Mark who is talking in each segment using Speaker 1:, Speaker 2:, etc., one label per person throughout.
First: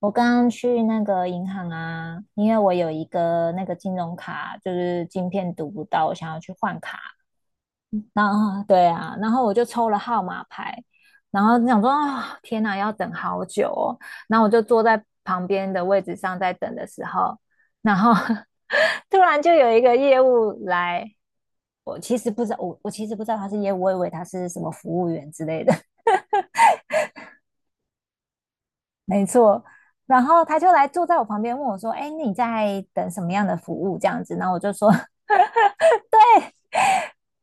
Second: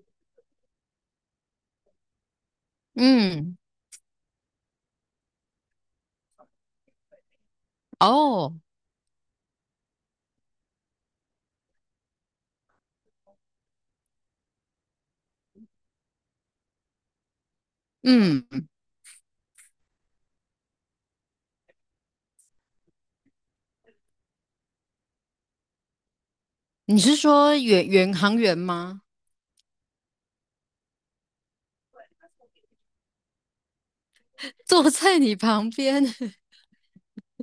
Speaker 1: 我刚刚去那个银行啊，因为我有一个
Speaker 2: 嗯，
Speaker 1: 那个金融卡，就是晶片读不到，我想要去换卡。然
Speaker 2: 哦，
Speaker 1: 后对啊，然后我就抽了号码牌，然后想说啊，天哪，要等好久哦。然后我就坐在旁边的位置上在等的时候，然后
Speaker 2: 嗯，
Speaker 1: 突然就有一个业务来，我其实不知道，我其实不知道他是业务，我以为他是什么服务员之类的。
Speaker 2: 你是说远远航员吗？
Speaker 1: 没错。然后他就来坐在我旁边问我说：“哎，你在等什么样的服务？”这样子，然后我 就
Speaker 2: 坐
Speaker 1: 说：“
Speaker 2: 在你旁边，
Speaker 1: 对。”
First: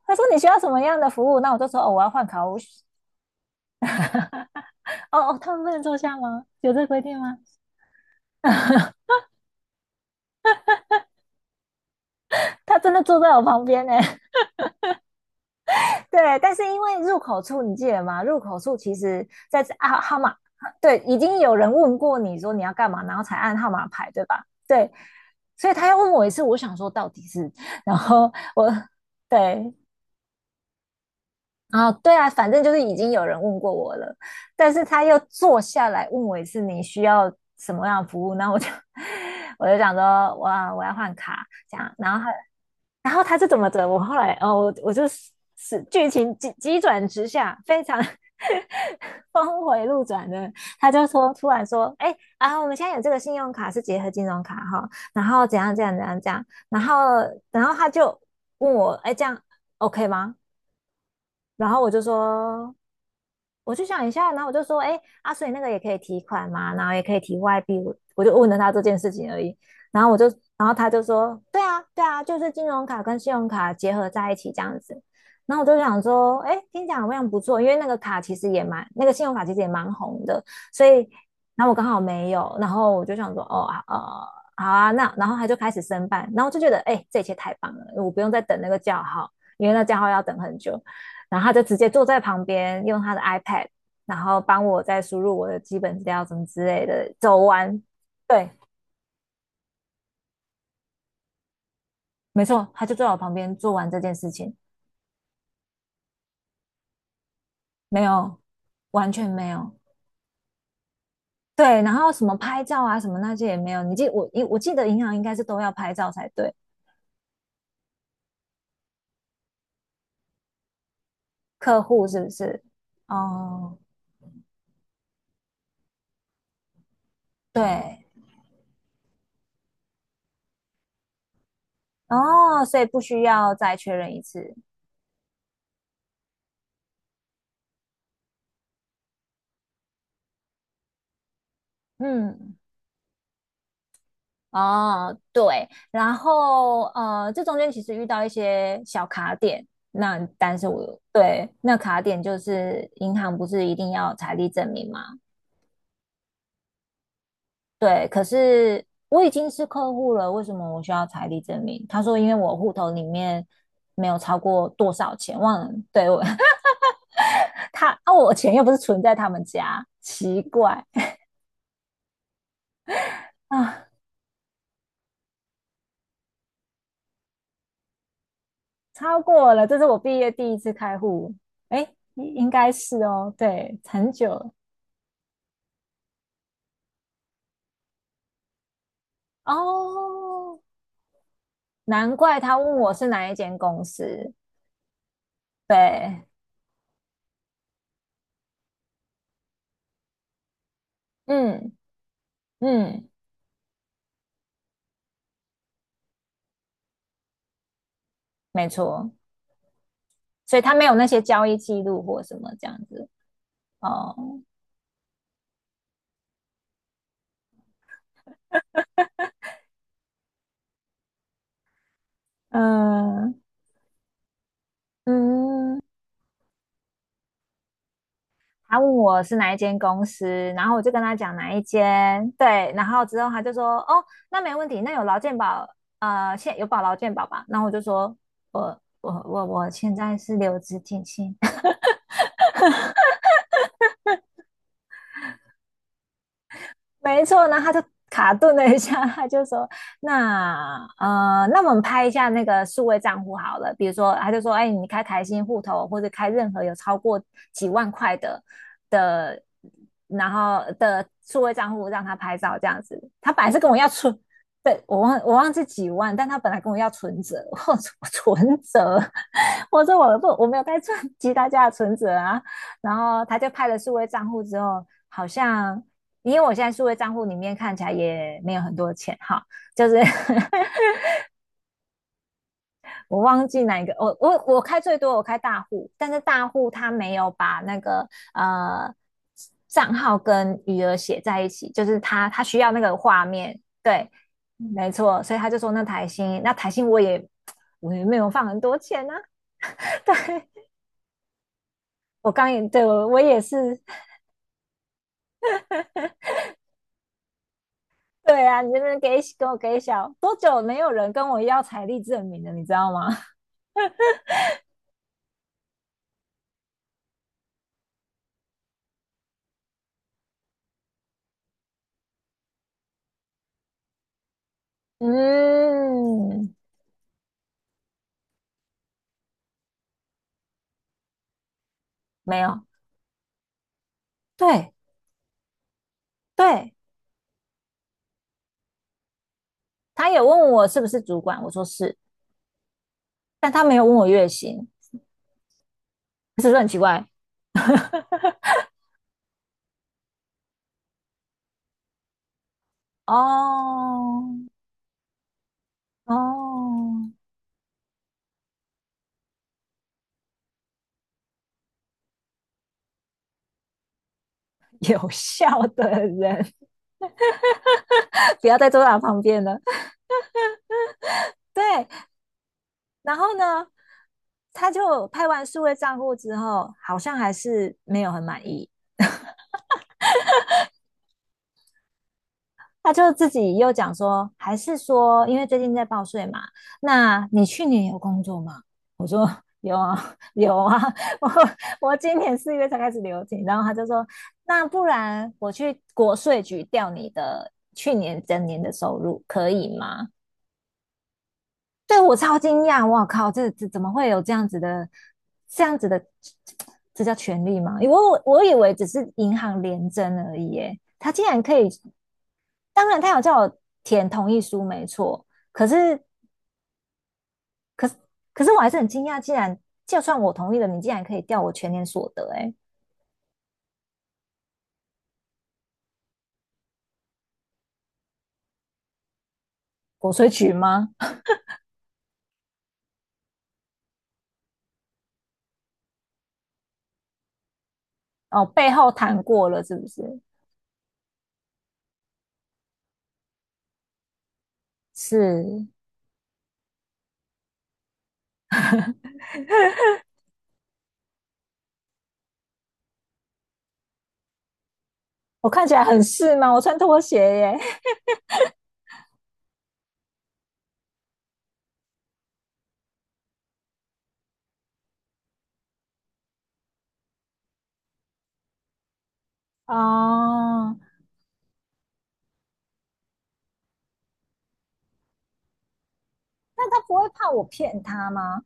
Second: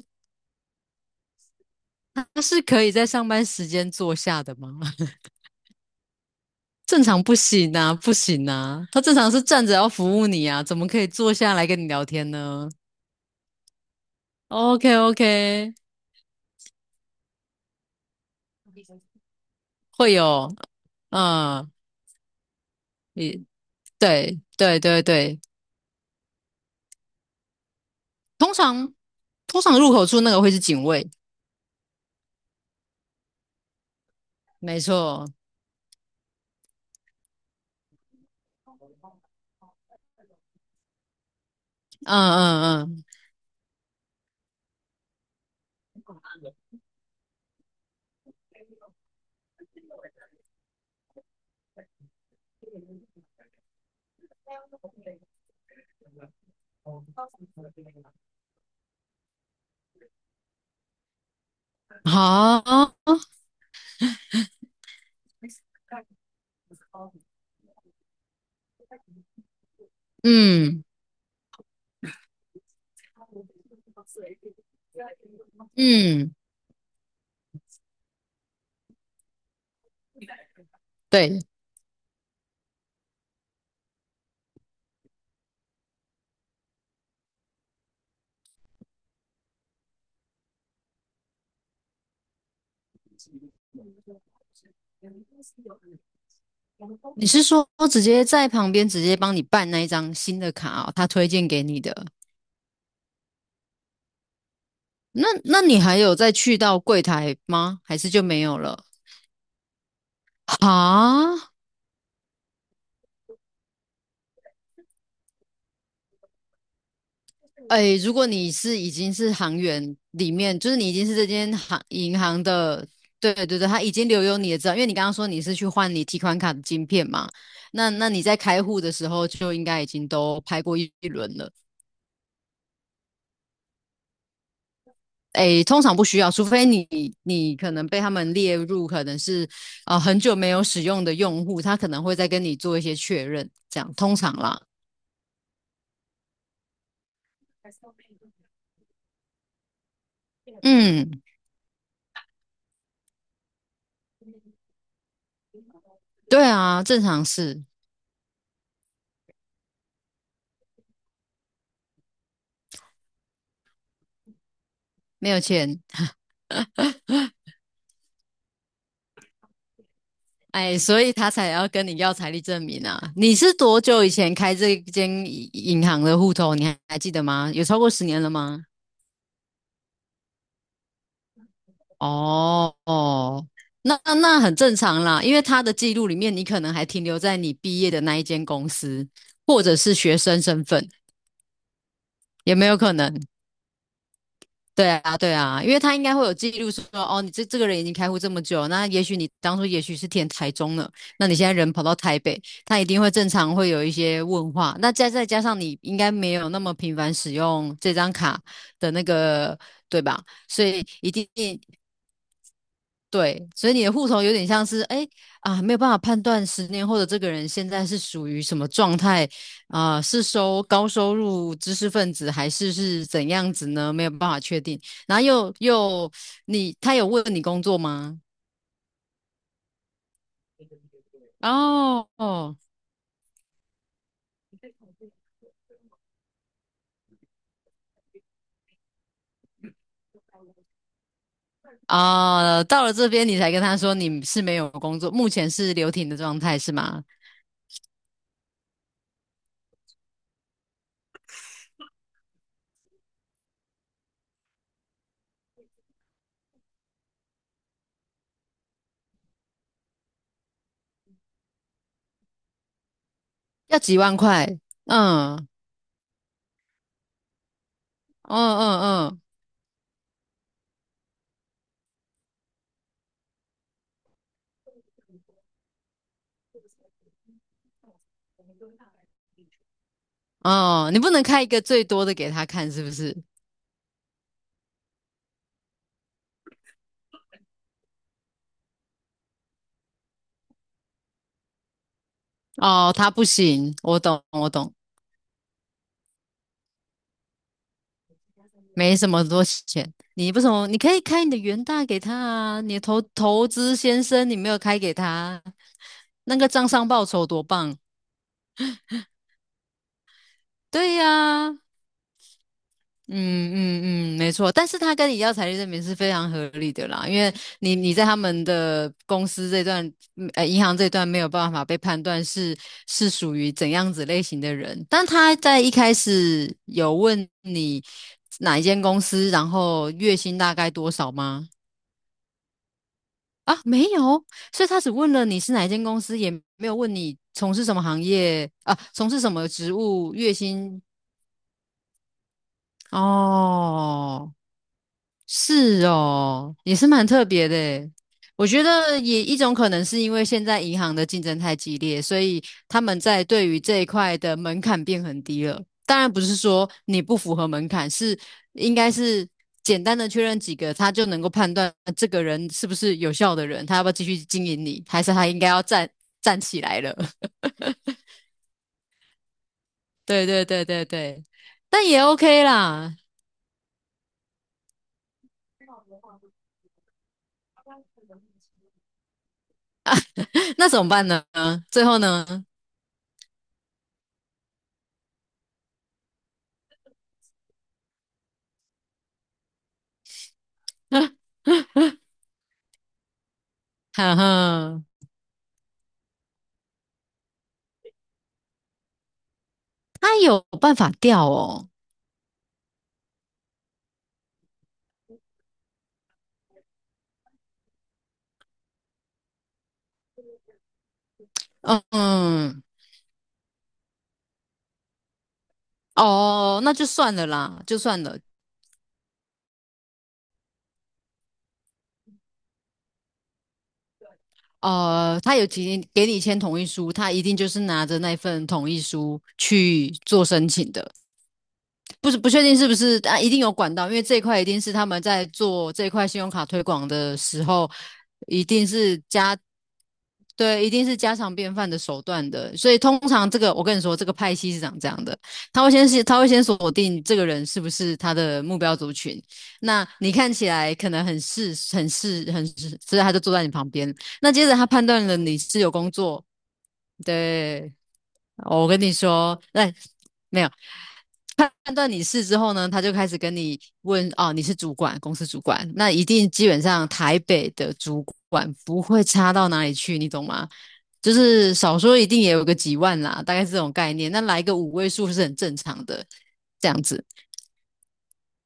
Speaker 1: 他说你需要什么样的服务？”那我就说：“哦，我要换
Speaker 2: 他
Speaker 1: 卡。”我
Speaker 2: 是可以在上班时间坐下的吗？
Speaker 1: 哦 哦，他们不能坐下吗？有这规
Speaker 2: 正
Speaker 1: 定
Speaker 2: 常不
Speaker 1: 吗？
Speaker 2: 行啊，不行啊，他正 常是站着要服务你啊，怎么可以坐下来跟你聊天呢
Speaker 1: 他真的坐在我旁边呢。
Speaker 2: ？OK OK，
Speaker 1: 对，但是因为入口处，你记得吗？入口处其实在啊
Speaker 2: 会
Speaker 1: 号码，
Speaker 2: 有，
Speaker 1: 对，已经有
Speaker 2: 嗯，
Speaker 1: 人问过你说你要干嘛，然后才
Speaker 2: 你
Speaker 1: 按号码牌，对
Speaker 2: 对
Speaker 1: 吧？
Speaker 2: 对
Speaker 1: 对，
Speaker 2: 对对，
Speaker 1: 所以他要问我一次，我想说到底是，然后
Speaker 2: 通
Speaker 1: 我
Speaker 2: 常通
Speaker 1: 对，
Speaker 2: 常入口处那个会是警卫，
Speaker 1: 哦，对啊，反正就是已经有人问过我了，但
Speaker 2: 没
Speaker 1: 是他又
Speaker 2: 错，
Speaker 1: 坐下来问我一次你需要什么样的服务，那我就 我就想说，哇，我要换卡这样，然后他
Speaker 2: 嗯嗯
Speaker 1: 是怎么着？我后来哦，我就是剧情急急转直下，非常 峰回路转的，他就说突然说，哎啊，我们现在有这个信用卡是结合金融卡哈，然后怎样怎样怎样怎样，然后他就问我，哎，这样 OK 吗？然后我就
Speaker 2: 嗯，
Speaker 1: 说。
Speaker 2: 好，
Speaker 1: 我就想一下，然后我就说，哎，阿水那个也可以提款嘛，然后也可以提外币，我就问了他这件事情而已。然后我就，然后
Speaker 2: 嗯。
Speaker 1: 他就说，对啊，对啊，就是金融卡跟信用卡结合在一起这样子。然后我就想
Speaker 2: 嗯，
Speaker 1: 说，哎，听起来好像不错，因为那个卡其实也蛮，那个信用卡其实也蛮红的，所以，
Speaker 2: 对，
Speaker 1: 然后我刚好没有，然后我就想说，哦，好啊，那然后他就开始申办，然后我就觉得，哎，这一切太棒了，我不用再等那个叫号，因为那叫号要等很久。然后他就直接坐在旁边，用他的 iPad，然后帮我再输入我的基本资料什么之类的，
Speaker 2: 你
Speaker 1: 走
Speaker 2: 是说
Speaker 1: 完。
Speaker 2: 直接在
Speaker 1: 对，
Speaker 2: 旁边直接帮你办那一张新的卡哦，他推荐给你的。
Speaker 1: 没错，他就坐在我旁边做完这件事情，
Speaker 2: 那你还有再去到柜台吗？还
Speaker 1: 没
Speaker 2: 是就没
Speaker 1: 有，
Speaker 2: 有了？
Speaker 1: 完全没有。
Speaker 2: 啊，
Speaker 1: 对，然后什么拍照啊，什么那些也没有。你记我，我记得银行应该是都要拍照才对，
Speaker 2: 哎，如果你是已经是行员里面，就是你已经是这间行
Speaker 1: 客户
Speaker 2: 银
Speaker 1: 是不
Speaker 2: 行
Speaker 1: 是？
Speaker 2: 的，对对对，
Speaker 1: 哦，
Speaker 2: 他已经留有你的资料，因为你刚刚说你是去换你提款卡的晶片嘛，那
Speaker 1: 对，
Speaker 2: 你在开户的时候就应该已经都拍过一轮了。
Speaker 1: 哦，所以不需要再确认一次。
Speaker 2: 诶，通常不需要，除非你可能被他们列入可能是很久没有使用的用户，他可能会再跟你
Speaker 1: 嗯，
Speaker 2: 做一些确认，这样通常啦。
Speaker 1: 哦，对，然后这中间其实遇到一些小卡点，那但是我
Speaker 2: 嗯，
Speaker 1: 对那卡点就是银行不是一定要财力证明吗？
Speaker 2: 对啊，正常是
Speaker 1: 对，可是我已经是客户了，为什么我需要财力证明？他说因为我户头里面没有超过多少
Speaker 2: 没有
Speaker 1: 钱，忘了，
Speaker 2: 钱，
Speaker 1: 对我 他啊，我钱又不是存在他们家，奇
Speaker 2: 哎，
Speaker 1: 怪
Speaker 2: 所以他才要跟你要财力证明啊。你是多
Speaker 1: 啊，
Speaker 2: 久以前开这间银行的户头？你还记得吗？有超过十年了吗？
Speaker 1: 超过了，这是我毕业第一次开户，诶，应应该
Speaker 2: 哦
Speaker 1: 是哦，
Speaker 2: 哦，
Speaker 1: 对，
Speaker 2: 那
Speaker 1: 很
Speaker 2: 那
Speaker 1: 久
Speaker 2: 很正常啦，因为他的记录里面，你可能还停留在你毕业的那一间公司，或者是学生
Speaker 1: 哦，
Speaker 2: 身份，
Speaker 1: 难怪
Speaker 2: 也
Speaker 1: 他
Speaker 2: 没有
Speaker 1: 问
Speaker 2: 可
Speaker 1: 我是
Speaker 2: 能。
Speaker 1: 哪一间公司。
Speaker 2: 对啊，对啊，因为他应该会
Speaker 1: 对，
Speaker 2: 有记录说，哦，你这个人已经开户这么久，那也许你当初也许是填台中了，那你现在
Speaker 1: 嗯
Speaker 2: 人跑到台北，他一定
Speaker 1: 嗯，
Speaker 2: 会正常会有一些问话。那再加上你应该没有那么频繁使用这张卡
Speaker 1: 没
Speaker 2: 的那
Speaker 1: 错，
Speaker 2: 个，对吧？
Speaker 1: 所以
Speaker 2: 所
Speaker 1: 他
Speaker 2: 以
Speaker 1: 没有那
Speaker 2: 一
Speaker 1: 些
Speaker 2: 定
Speaker 1: 交易记录或什么这样子。
Speaker 2: 对，所以你的户头有
Speaker 1: 哦，
Speaker 2: 点像是，哎啊，没有办法判断十年后的这个人现在是属于什么状态啊，是收高收入知识分子还是是怎
Speaker 1: 嗯
Speaker 2: 样子呢？没有办法确定。然后又
Speaker 1: 嗯，
Speaker 2: 又你他有问你工作吗？
Speaker 1: 他问我是哪一间公司，然后我就跟他讲哪一
Speaker 2: 哦
Speaker 1: 间。
Speaker 2: 哦
Speaker 1: 对，然后之后他就说，哦，那没问题，那有劳健保，现有保劳健保吧？然后我就说，我现在是留职停薪。
Speaker 2: 啊，到了这边你才跟他说你是没有工作，目前是留停的状态是吗？
Speaker 1: 没错，然后他就卡顿了一下，他就说：“那那我们拍一下那个数位账户好了，比如说，他就说，哎，你开台新户头或者开任何有超过几万块的的，然后的数位账户让他拍照这样子。他本来是跟我
Speaker 2: 要
Speaker 1: 要
Speaker 2: 几万
Speaker 1: 存，
Speaker 2: 块？
Speaker 1: 对，我忘我
Speaker 2: 嗯，
Speaker 1: 忘记几万，但他本来跟我要存折，我说
Speaker 2: 嗯
Speaker 1: 我存折，
Speaker 2: 嗯嗯
Speaker 1: 我说我没有在赚其他家的存折啊。然后他就拍了数位账户之后，好像。”因为我现在数位账户里面看起来也没有很多钱哈，就是
Speaker 2: 哦，你不能开一个最多的给他看是不是？
Speaker 1: 我忘记哪一个，我开最多我开大户，但是大户他没有把那个呃账号跟余额写在一起，就是他需要那
Speaker 2: 哦，
Speaker 1: 个
Speaker 2: 他不
Speaker 1: 画面，
Speaker 2: 行，我
Speaker 1: 对，
Speaker 2: 懂，我懂，
Speaker 1: 没错，所以他就说那台新，那台新我也没有放很多
Speaker 2: 没
Speaker 1: 钱
Speaker 2: 什
Speaker 1: 啊，
Speaker 2: 么多钱。
Speaker 1: 对
Speaker 2: 你不什么？你可以开你的元大给他
Speaker 1: 我刚
Speaker 2: 啊，
Speaker 1: 也
Speaker 2: 你的
Speaker 1: 对
Speaker 2: 投
Speaker 1: 我也
Speaker 2: 投资
Speaker 1: 是，
Speaker 2: 先生，你没有开给他啊，那个账上报酬多棒！
Speaker 1: 对啊，你这边给我给小多久没有
Speaker 2: 对
Speaker 1: 人跟我
Speaker 2: 呀、
Speaker 1: 要财力证明了，你知道吗？
Speaker 2: 嗯嗯嗯，没错，但是他跟你要财力证明是非常合理的啦，因为你在他们的公司这段，嗯，银行这段没有办法被判断是属于怎样子类型的人，但他在一开始
Speaker 1: 嗯，
Speaker 2: 有问你哪一间公司，然后月薪大概多少吗？
Speaker 1: 没有，
Speaker 2: 啊，没有，所以
Speaker 1: 对
Speaker 2: 他只问了你是哪一间公司，也没
Speaker 1: 对，
Speaker 2: 有问你从事什么行业啊，从事什么职
Speaker 1: 他
Speaker 2: 务，
Speaker 1: 也
Speaker 2: 月
Speaker 1: 问我是
Speaker 2: 薪
Speaker 1: 不是主管，我说是，但他没有问我月
Speaker 2: 哦。
Speaker 1: 薪，
Speaker 2: 是
Speaker 1: 是不
Speaker 2: 哦，
Speaker 1: 是很
Speaker 2: 也
Speaker 1: 奇
Speaker 2: 是蛮
Speaker 1: 怪？
Speaker 2: 特别的诶。我觉得也一种可能是因为现在银行的竞争太激烈，所以他们在对于这一块的
Speaker 1: 哦
Speaker 2: 门槛变很低了。当然不是说你
Speaker 1: 哦，
Speaker 2: 不符合门槛，是应该是简单的确认几个，他就能够判断这个人是不是有效的人，他要不要继续经营 你，还
Speaker 1: 有
Speaker 2: 是他应该要
Speaker 1: 效
Speaker 2: 站
Speaker 1: 的
Speaker 2: 站
Speaker 1: 人
Speaker 2: 起来了。
Speaker 1: 不要再坐在他旁边了。
Speaker 2: 对对对对对，但
Speaker 1: 对，
Speaker 2: 也 OK 啦。
Speaker 1: 然后呢，他就拍完数位账户之后，好像还是没有很满意。
Speaker 2: 那怎么办呢？最后呢？
Speaker 1: 他就自己又讲说，还是说，因为最近在报税嘛，那你去年有工作吗？我说有啊，有啊，我我今年4月才开始留停，然后他就说，
Speaker 2: 哈
Speaker 1: 那
Speaker 2: 哈。
Speaker 1: 不然我去国税局调你的去年整年的收入，可以吗？
Speaker 2: 他有办法掉哦，
Speaker 1: 对我超惊讶，我靠，这怎么会有这样子的，这样子的，这叫权利吗？我以为只是银行联征而已，耶，他竟然可以
Speaker 2: 嗯嗯，
Speaker 1: 当然他有叫我填同意书，没错。可是，
Speaker 2: 哦，那就算了啦，就
Speaker 1: 可是，
Speaker 2: 算了。
Speaker 1: 可是我还是很惊讶，竟然就算我同意了，你竟然可以调我全年所得，欸，哎，
Speaker 2: 他有提给你签同意书，他一定就是拿着那份同意书去
Speaker 1: 国
Speaker 2: 做
Speaker 1: 税
Speaker 2: 申
Speaker 1: 局
Speaker 2: 请
Speaker 1: 吗？
Speaker 2: 的。不是不确定是不是啊，一定有管道，因为这一块一定是他们在做这一块信用卡推广的时候，一
Speaker 1: 哦，
Speaker 2: 定
Speaker 1: 背后
Speaker 2: 是
Speaker 1: 谈
Speaker 2: 家
Speaker 1: 过了是不是？
Speaker 2: 对，一定是家常便饭的手段的。所以通常这个，我跟你说，这个派系是长这样的，他
Speaker 1: 是
Speaker 2: 会先是他会先锁定这个人是不是他的目标族群。那你看起来可能很是很是很是，所以他就坐在你旁边。那接着他判断了你
Speaker 1: 我
Speaker 2: 是
Speaker 1: 看
Speaker 2: 有
Speaker 1: 起来
Speaker 2: 工
Speaker 1: 很
Speaker 2: 作，
Speaker 1: 是吗？我穿拖鞋耶。
Speaker 2: 对
Speaker 1: 欸
Speaker 2: 哦我跟你说，那没有判断你是之后呢，他就开始跟你问哦，你是主管，公司主管，那一定基本上台北的主管不会差到哪里去，你懂吗？
Speaker 1: 哦，
Speaker 2: 就是少说一定也有个几万啦，大概是这种概念。那来个5位数是很正常的，这
Speaker 1: 那
Speaker 2: 样
Speaker 1: 他不
Speaker 2: 子。
Speaker 1: 会怕我骗他吗？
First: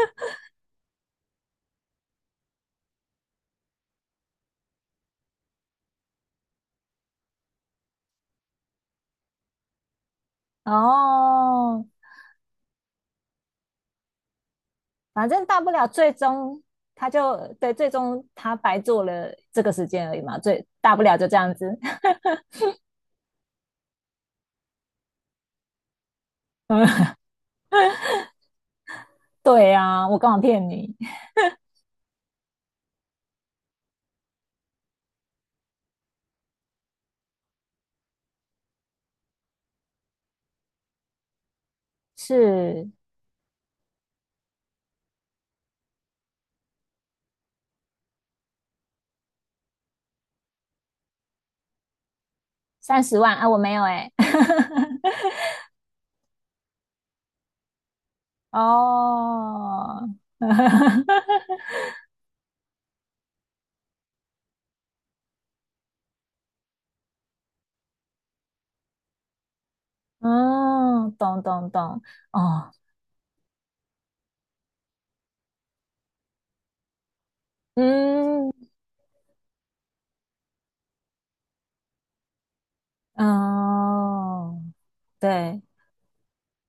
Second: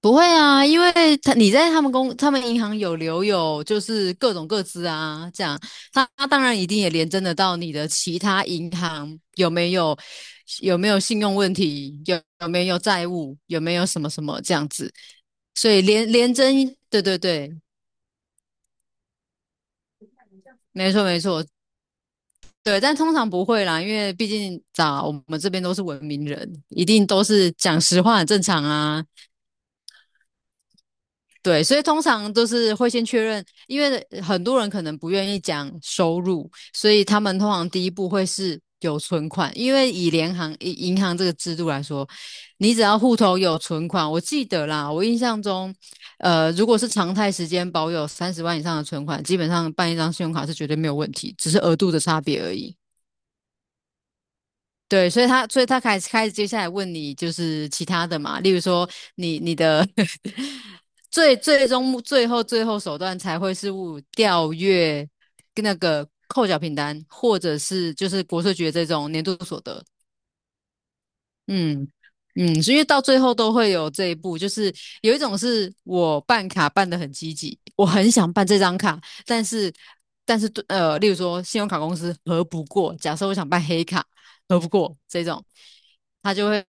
Speaker 2: 不会啊，因为他你在他们公他们银行有留有就是各种各资啊，这样他当然一定也连征得到你的其他银行有没有没有信用问
Speaker 1: 哦，
Speaker 2: 题，有没有债务，有没有什么什么这样子，
Speaker 1: 反正大
Speaker 2: 所
Speaker 1: 不
Speaker 2: 以
Speaker 1: 了
Speaker 2: 连
Speaker 1: 最
Speaker 2: 连征，
Speaker 1: 终
Speaker 2: 对
Speaker 1: 他
Speaker 2: 对
Speaker 1: 就
Speaker 2: 对，
Speaker 1: 对，最终他白做了这个时间而已嘛，最
Speaker 2: 没
Speaker 1: 大不
Speaker 2: 错
Speaker 1: 了
Speaker 2: 没
Speaker 1: 就这
Speaker 2: 错，
Speaker 1: 样子。
Speaker 2: 对，但通常不会啦，因为毕竟咋我们这边都是文明人，一定 都是讲实话很正常啊，
Speaker 1: 对啊，我干嘛骗你？
Speaker 2: 对，所以通常都是会先确认，因为很多人可能不愿意讲收入，所以他们通常第一步会是有存款，因为以联行以银行这个制度来说，你只
Speaker 1: 是
Speaker 2: 要户头有存款，我记得啦，我印象中，如果是常态时间保有30万以上的存款，基本上办一张信用卡是绝对没有问题，只是额度的差别而已。
Speaker 1: 30万啊，我没有哎，
Speaker 2: 对，所以 他，所以他开始接下来问你，就是其他的嘛，例如说你的
Speaker 1: 哦，
Speaker 2: 最后手段才会是物调阅那个扣缴凭单，或者是就是国税局的这种年度所得。
Speaker 1: 嗯，懂懂
Speaker 2: 嗯
Speaker 1: 懂，
Speaker 2: 嗯，所
Speaker 1: 哦，
Speaker 2: 以到最后都会有这一步，就是有一种是我办卡办得很积极，我很想办
Speaker 1: 嗯，
Speaker 2: 这张卡，但是但是对，例如说信用卡公司核不过，假设我想办黑卡核
Speaker 1: 哦，
Speaker 2: 不过这种，
Speaker 1: 对，
Speaker 2: 他就会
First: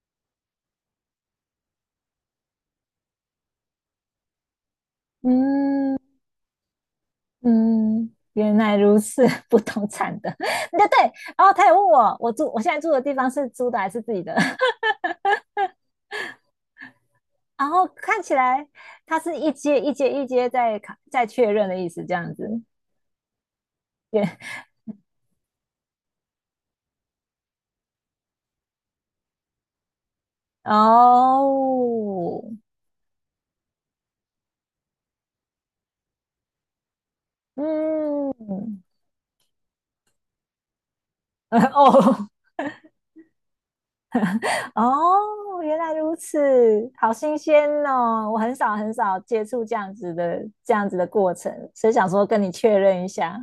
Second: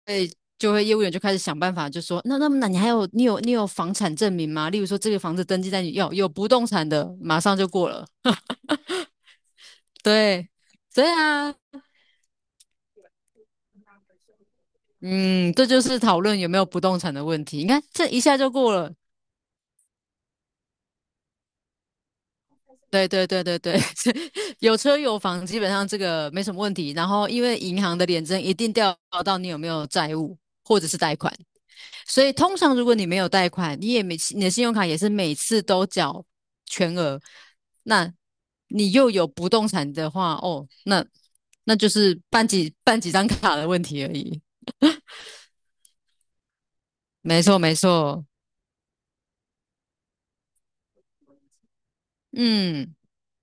Speaker 2: 业务员就开始想办法，就说那你还有你有房产证明吗？例如说这个房子登记在你
Speaker 1: 嗯
Speaker 2: 有不动产的，马上就过了，
Speaker 1: 嗯，原来如此，不同产的，
Speaker 2: 对。
Speaker 1: 对
Speaker 2: 对
Speaker 1: 对，然后
Speaker 2: 啊，
Speaker 1: 他也问我，我住我现在住的地方是租的还是自己的，
Speaker 2: 嗯，这就是讨论有没有不动产的问题。你
Speaker 1: 然
Speaker 2: 看，
Speaker 1: 后
Speaker 2: 这一
Speaker 1: 看起
Speaker 2: 下就
Speaker 1: 来
Speaker 2: 过了，
Speaker 1: 他是一阶一阶在卡在确认的意思，这样子，
Speaker 2: 对对对对对，
Speaker 1: 对，
Speaker 2: 有车有房，基本上这个没什么问题。然后，因为银行的联征一定调查到你有没有债务或者是贷款，所以
Speaker 1: 哦。
Speaker 2: 通常如果你没有贷款，你也没你的信用卡也是每次都缴全额，那
Speaker 1: 嗯，
Speaker 2: 你又有不动产的话，哦，那 就是
Speaker 1: 哦
Speaker 2: 办几张卡的问题而已。
Speaker 1: 哦，原来如此，好新
Speaker 2: 没错
Speaker 1: 鲜
Speaker 2: 没错，
Speaker 1: 哦！我很少很少接触这样子的这样子的过程，所以想说跟你确
Speaker 2: 嗯，
Speaker 1: 认一下。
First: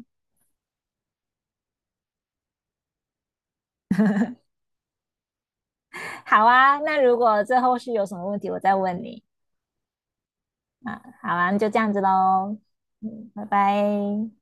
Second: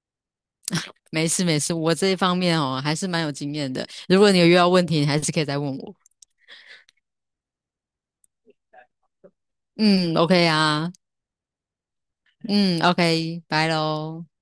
Speaker 2: 没事没事，我这一方面哦还是蛮有经验的。如果你有遇到问题，你还是可以再问我。
Speaker 1: 好啊，那如果这后续有什么问题，我再问你。
Speaker 2: 嗯，OK 啊。
Speaker 1: 好啊，那就这样子喽。
Speaker 2: 嗯
Speaker 1: 嗯，
Speaker 2: ，OK，
Speaker 1: 拜
Speaker 2: 拜喽。
Speaker 1: 拜。